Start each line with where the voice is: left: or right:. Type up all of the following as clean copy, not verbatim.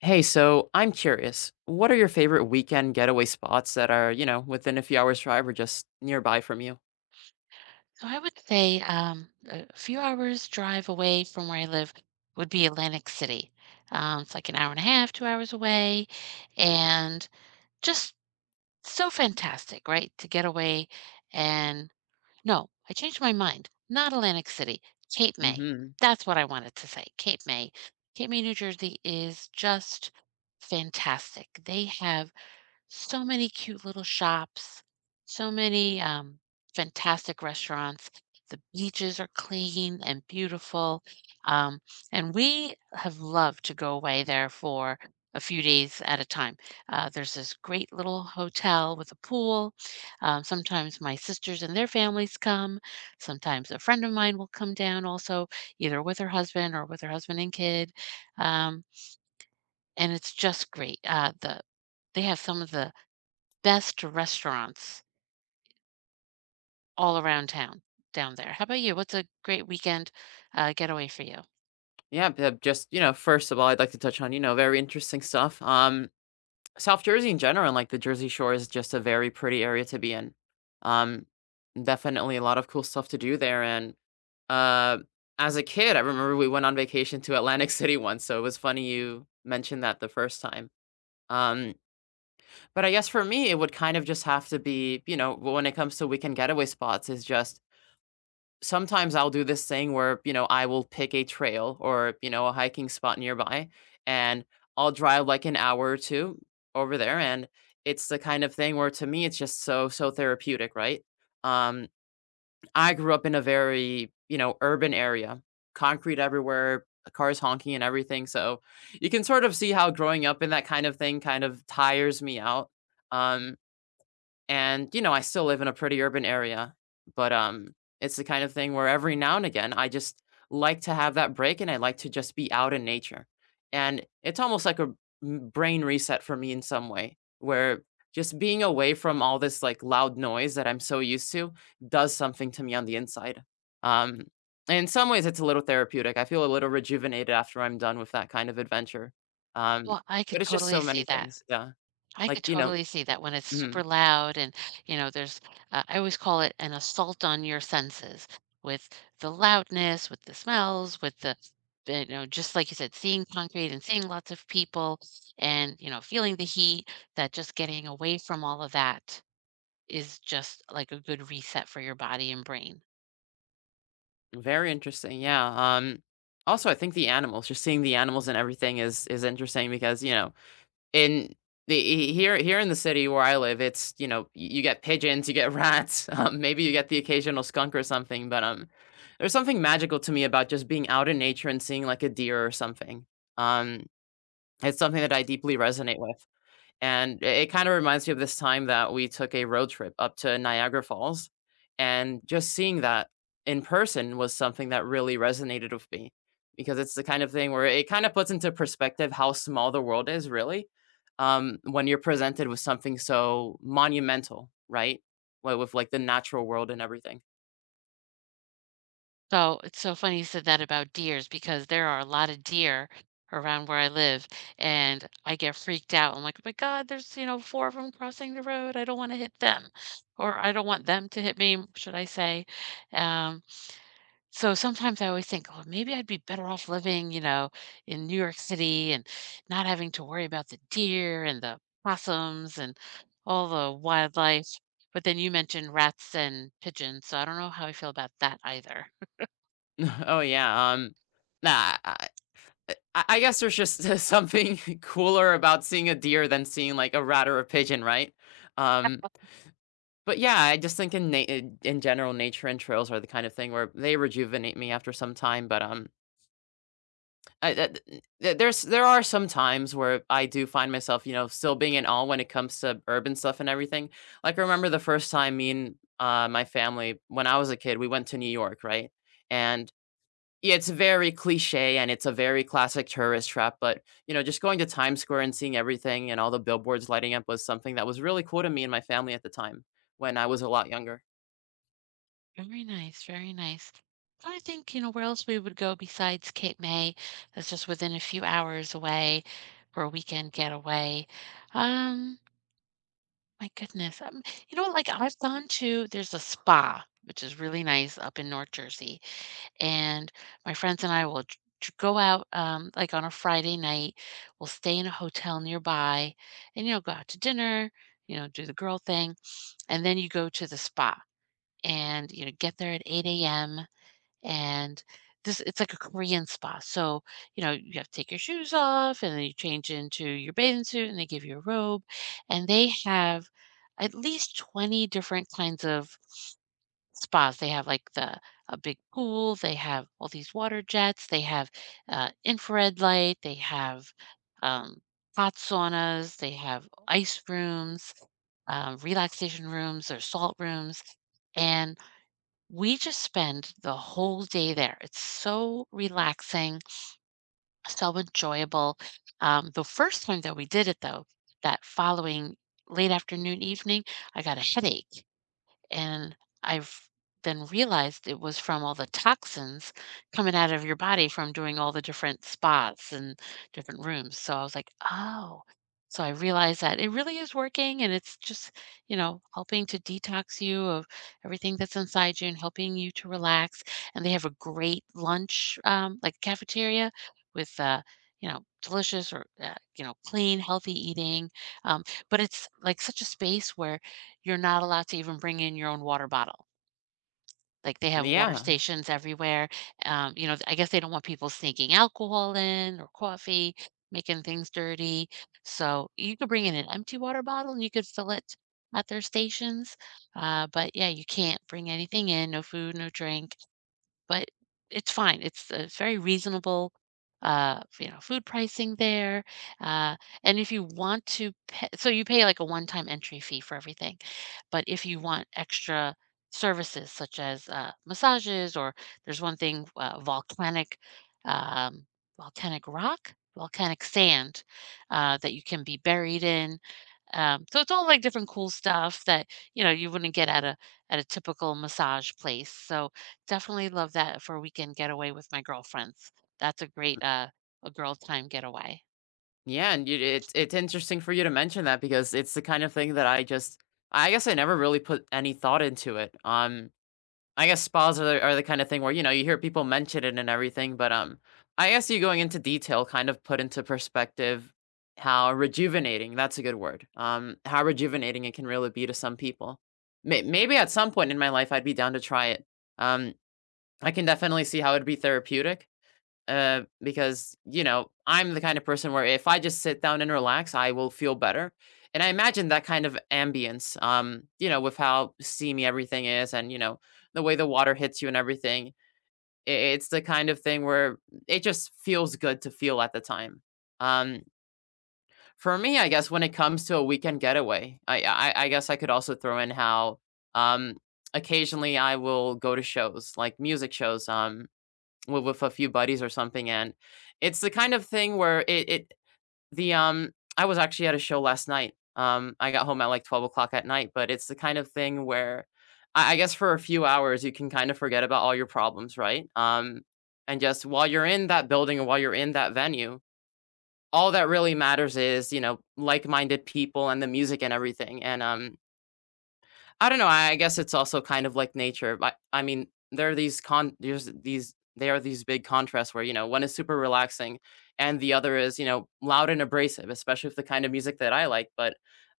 left: Hey, so I'm curious, what are your favorite weekend getaway spots that are, within a few hours drive or just nearby from you?
right: So I would say a few hours drive away from where I live would be Atlantic City. It's like an hour and a half, 2 hours away, and just so fantastic, right? To get away and no, I changed my mind. Not Atlantic City, Cape May.
left: Hmm.
right: That's what I wanted to say. Cape May. Cape May, New Jersey is just fantastic. They have so many cute little shops, so many fantastic restaurants. The beaches are clean and beautiful. Um, and we have loved to go away there for a few days at a time. There's this great little hotel with a pool. Sometimes my sisters and their families come. Sometimes a friend of mine will come down also, either with her husband or with her husband and kid. Um, and it's just great. They have some of the best restaurants all around town down there. How about you? What's a great weekend, getaway for you?
left: Yeah, just, first of all, I'd like to touch on, very interesting stuff. South Jersey in general and like the Jersey Shore is just a very pretty area to be in. Um, definitely a lot of cool stuff to do there. And Uh, as a kid, I remember we went on vacation to Atlantic City once, so it was funny you mentioned that the first time. Um, but I guess for me, it would kind of just have to be, when it comes to weekend getaway spots, is just sometimes I'll do this thing where, I will pick a trail or, a hiking spot nearby and I'll drive like an hour or two over there. And it's the kind of thing where to me, it's just so, so therapeutic, right? Um, I grew up in a very, urban area, concrete everywhere, cars honking and everything. So you can sort of see how growing up in that kind of thing kind of tires me out. Um, and, I still live in a pretty urban area, but it's the kind of thing where every now and again I just like to have that break and I like to just be out in nature. And it's almost like a brain reset for me in some way where just being away from all this like loud noise that I'm so used to does something to me on the inside. Um and in some ways it's a little therapeutic. I feel a little rejuvenated after I'm done with that kind of adventure. Um
right: Well, I
left: but
right: could
left: it's just
right: totally
left: so many
right: see that.
left: things. Yeah.
right: I
left: Like,
right: could totally see that when it's
left: mhm.
right: super loud and, you know, there's I always call it an assault on your senses with the loudness, with the smells, with the you know, just like you said, seeing concrete and seeing lots of people and, you know, feeling the heat, that just getting away from all of that is just like a good reset for your body and brain.
left: Very interesting. Yeah. Um also I think the animals, just seeing the animals and everything is interesting because, in the here in the city where I live, it's, you get pigeons, you get rats, maybe you get the occasional skunk or something, but there's something magical to me about just being out in nature and seeing like a deer or something. Um it's something that I deeply resonate with. And it kinda reminds me of this time that we took a road trip up to Niagara Falls, and just seeing that in person was something that really resonated with me, because it's the kind of thing where it kinda puts into perspective how small the world is really, when you're presented with something so monumental, right? Wi with, like, the natural world and everything.
right: So it's so funny you said that about deers because there are a lot of deer around where I live, and I get freaked out. I'm like, oh my God, there's, you know, four of them crossing the road. I don't want to hit them, or I don't want them to hit me, should I say. Um, so sometimes I always think, oh, maybe I'd be better off living, you know, in New York City and not having to worry about the deer and the possums and all the wildlife. But then you mentioned rats and pigeons, so I don't know how I feel about that either.
left: Oh, yeah, nah, I guess there's just something cooler about seeing a deer than seeing, like, a rat or a pigeon, right? Um But yeah, I just think in general, nature and trails are the kind of thing where they rejuvenate me after some time, but, I that th there's there are some times where I do find myself, still being in awe when it comes to urban stuff and everything. Like, I remember the first time me and, my family when I was a kid, we went to New York, right? And, yeah, it's very cliché, and it's a very classic tourist trap, but, just going to Times Square and seeing everything and all the billboards lighting up was something that was really cool to me and my family at the time when I was a lot younger.
right: Very nice, very nice. So I think, you know, where else we would go besides Cape May? That's just within a few hours away for a weekend getaway. Um, my goodness. You know, like I've gone to, there's a spa, which is really nice up in North Jersey. And my friends and I will go out like on a Friday night. We'll stay in a hotel nearby and, you know, go out to dinner, you know, do the girl thing. And then you go to the spa and, you know, get there at 8 a.m and this it's like a Korean spa. So, you know, you have to take your shoes off and then you change into your bathing suit and they give you a robe. And they have at least 20 different kinds of spas. They have like the a big pool, they have all these water jets, they have infrared light, they have um, hot saunas, they have ice rooms, relaxation rooms or salt rooms. And we just spend the whole day there. It's so relaxing, so enjoyable. The first time that we did it, though, that following late afternoon, evening, I got a headache. And I've then realized it was from all the toxins coming out of your body from doing all the different spots and different rooms. So I was like, oh. So I realized that it really is working and it's just, you know, helping to detox you of everything that's inside you and helping you to relax. And they have a great lunch, like cafeteria with, you know, delicious or, you know, clean, healthy eating. Um, but it's like such a space where you're not allowed to even bring in your own water bottle. Like, they have water
left: Yeah,
right: stations everywhere, you know, I guess they don't want people sneaking alcohol in or coffee, making things dirty, so you could bring in an empty water bottle and you could fill it at their stations, but yeah, you can't bring anything in, no food, no drink. But it's fine. It's a very reasonable, you know, food pricing there. Uh, and if you want to pay, so you pay like a one-time entry fee for everything. But if you want extra services such as massages, or there's one thing, um, volcanic rock, volcanic sand, that you can be buried in. So it's all like different cool stuff that, you know, you wouldn't get at a typical massage place. So definitely love that for a weekend getaway with my girlfriends. That's a great a girl time getaway.
left: yeah, and you it's interesting for you to mention that because it's the kind of thing that I guess I never really put any thought into it. I guess spas are the kind of thing where you know you hear people mention it and everything, but I guess you going into detail kind of put into perspective how rejuvenating that's a good word. How rejuvenating it can really be to some people. Maybe at some point in my life I'd be down to try it. Um, I can definitely see how it'd be therapeutic because you know I'm the kind of person where if I just sit down and relax, I will feel better. And I imagine that kind of ambience, with how steamy everything is, and you know the way the water hits you and everything. It's the kind of thing where it just feels good to feel at the time. Um, for me, I guess when it comes to a weekend getaway, I guess I could also throw in how um, occasionally I will go to shows like music shows. With a few buddies or something, and it's the kind of thing where the, um I was actually at a show last night. I got home at, like, 12 o'clock at night, but it's the kind of thing where I guess for a few hours, you can kind of forget about all your problems, right? And just while you're in that building and while you're in that venue, all that really matters is, like-minded people and the music and everything, and, I don't know, I guess it's also kind of like nature, but, I mean, there are these con there's these there are these big contrasts where, one is super relaxing and the other is, loud and abrasive, especially with the kind of music that I like, but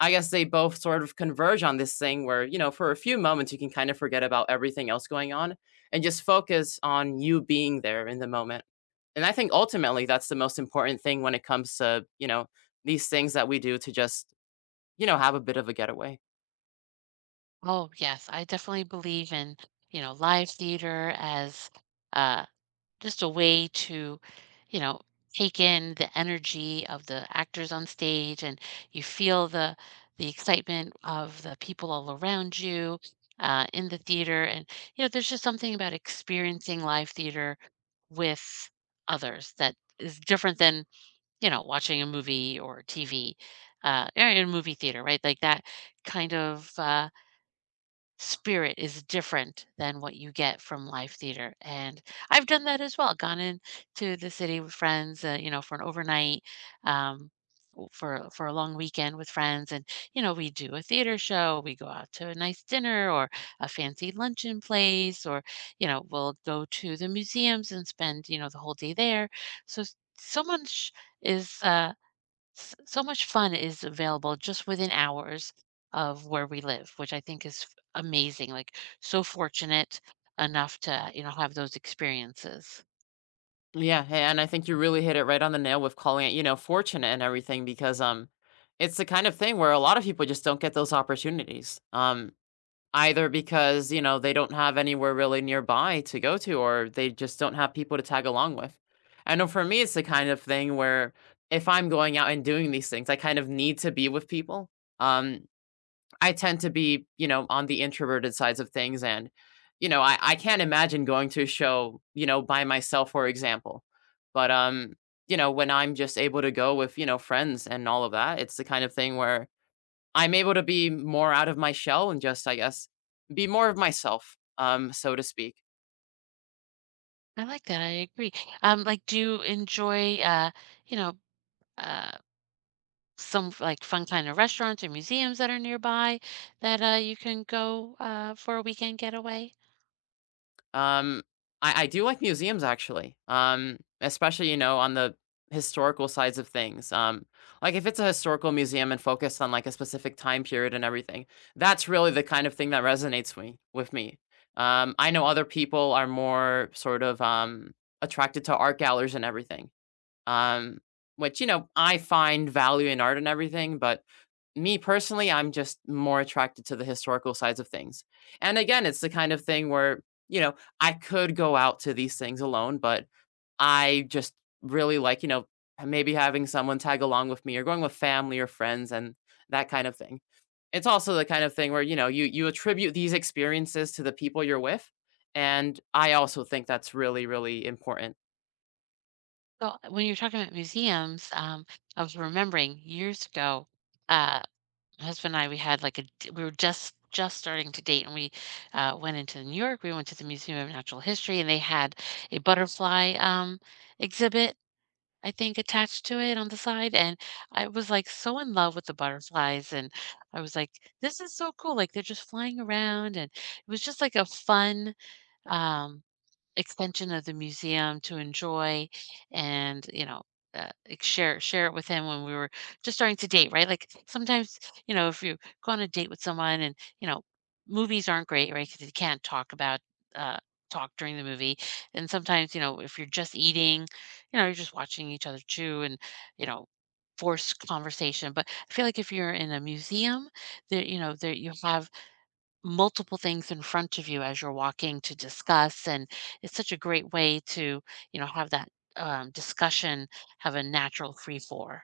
left: I guess they both sort of converge on this thing where, for a few moments you can kind of forget about everything else going on and just focus on you being there in the moment. And I think ultimately that's the most important thing when it comes to, these things that we do to just, have a bit of a getaway.
right: Oh yes, I definitely believe in, you know, live theater as uh just a way to, you know, take in the energy of the actors on stage and you feel the excitement of the people all around you in the theater. And, you know, there's just something about experiencing live theater with others that is different than, you know, watching a movie or TV or in a movie theater, right? Like that kind of spirit is different than what you get from live theater, and I've done that as well, gone into the city with friends, you know, for an overnight, um, w for a long weekend with friends, and, you know, we do a theater show, we go out to a nice dinner or a fancy luncheon place, or, you know, we'll go to the museums and spend, you know, the whole day there, so s so much is, uh so much fun is available just within hours of where we live, which I think is amazing. Like so fortunate enough to, you know, have those experiences.
left: Yeah, hey, and I think you really hit it right on the nail with calling it, fortunate and everything because it's the kind of thing where a lot of people just don't get those opportunities. Either because, they don't have anywhere really nearby to go to or they just don't have people to tag along with. I know for me it's the kind of thing where if I'm going out and doing these things, I kind of need to be with people. Um I tend to be, on the introverted sides of things. And, I can't imagine going to a show, by myself, for example. But, when I'm just able to go with, friends and all of that, it's the kind of thing where I'm able to be more out of my shell and just, I guess, be more of myself, so to speak.
right: I like that. I agree. Like, do you enjoy, you know, uh, some like fun kind of restaurants or museums that are nearby that you can go for a weekend getaway?
left: Um, I do like museums actually, especially, on the historical sides of things. Like if it's a historical museum and focused on like a specific time period and everything, that's really the kind of thing that resonates me with me. I know other people are more sort of attracted to art galleries and everything, um, which you know I find value in art and everything, but me personally, I'm just more attracted to the historical sides of things. And again, it's the kind of thing where, I could go out to these things alone, but I just really like, maybe having someone tag along with me or going with family or friends and that kind of thing. It's also the kind of thing where, you attribute these experiences to the people you're with. And I also think that's really, really important.
right: So when you're talking about museums, I was remembering years ago. Uh, My husband and I, we had like we were just starting to date, and we went into New York. We went to the Museum of Natural History, and they had a butterfly exhibit, I think, attached to it on the side. And I was like so in love with the butterflies, and I was like, "This is so cool! Like they're just flying around," and it was just like a fun. Um, Extension of the museum to enjoy and you know like, share it with him when we were just starting to date, right? Like sometimes, you know, if you go on a date with someone and, you know, movies aren't great, right? Because you can't talk about uh talk during the movie. And sometimes, you know, if you're just eating, you know, you're just watching each other chew and, you know, forced conversation. But I feel like if you're in a museum, there, you know, there you have multiple things in front of you as you're walking to discuss and it's such a great way to, you know, have that discussion, have a natural free for.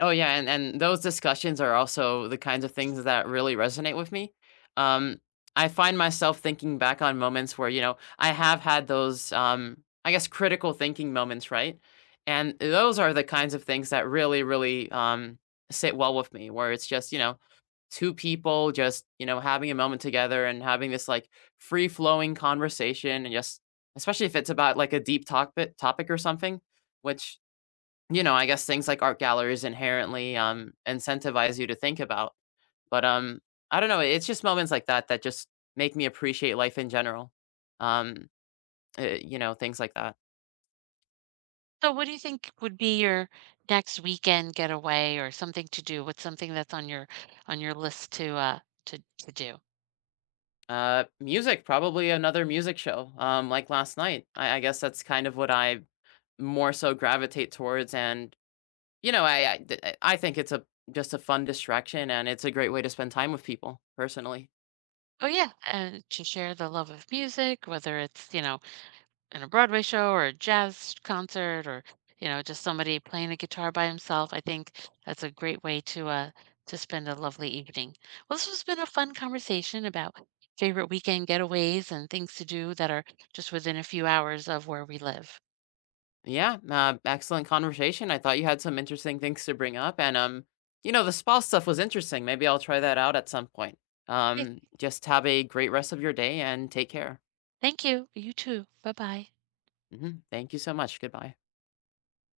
left: Oh, yeah, and those discussions are also the kinds of things that really resonate with me. Um, I find myself thinking back on moments where, I have had those, I guess, critical thinking moments, right? And those are the kinds of things that really, really sit well with me, where it's just, two people just, having a moment together and having this like free flowing conversation and just, especially if it's about like a deep topic or something, which you know, I guess things like art galleries inherently, incentivize you to think about, but, I don't know, it's just moments like that that just make me appreciate life in general. Um, things like that.
right: So what do you think would be your next weekend getaway or something to do? What's something that's on your list to do?
left: Music, probably another music show, like last night. I guess that's kind of what I more so gravitate towards and, I I think it's a just a fun distraction and it's a great way to spend time with people, personally.
right: Oh yeah, and to share the love of music, whether it's, you know, in a Broadway show or a jazz concert or, you know, just somebody playing a guitar by himself. I think that's a great way to spend a lovely evening. Well, this has been a fun conversation about favorite weekend getaways and things to do that are just within a few hours of where we live.
left: Yeah, excellent conversation. I thought you had some interesting things to bring up, and the spa stuff was interesting. Maybe I'll try that out at some point.
right: Okay.
left: Just have a great rest of your day and take care.
right: Thank you. You too. Bye-bye.
left: Hmm. Thank you so much. Goodbye.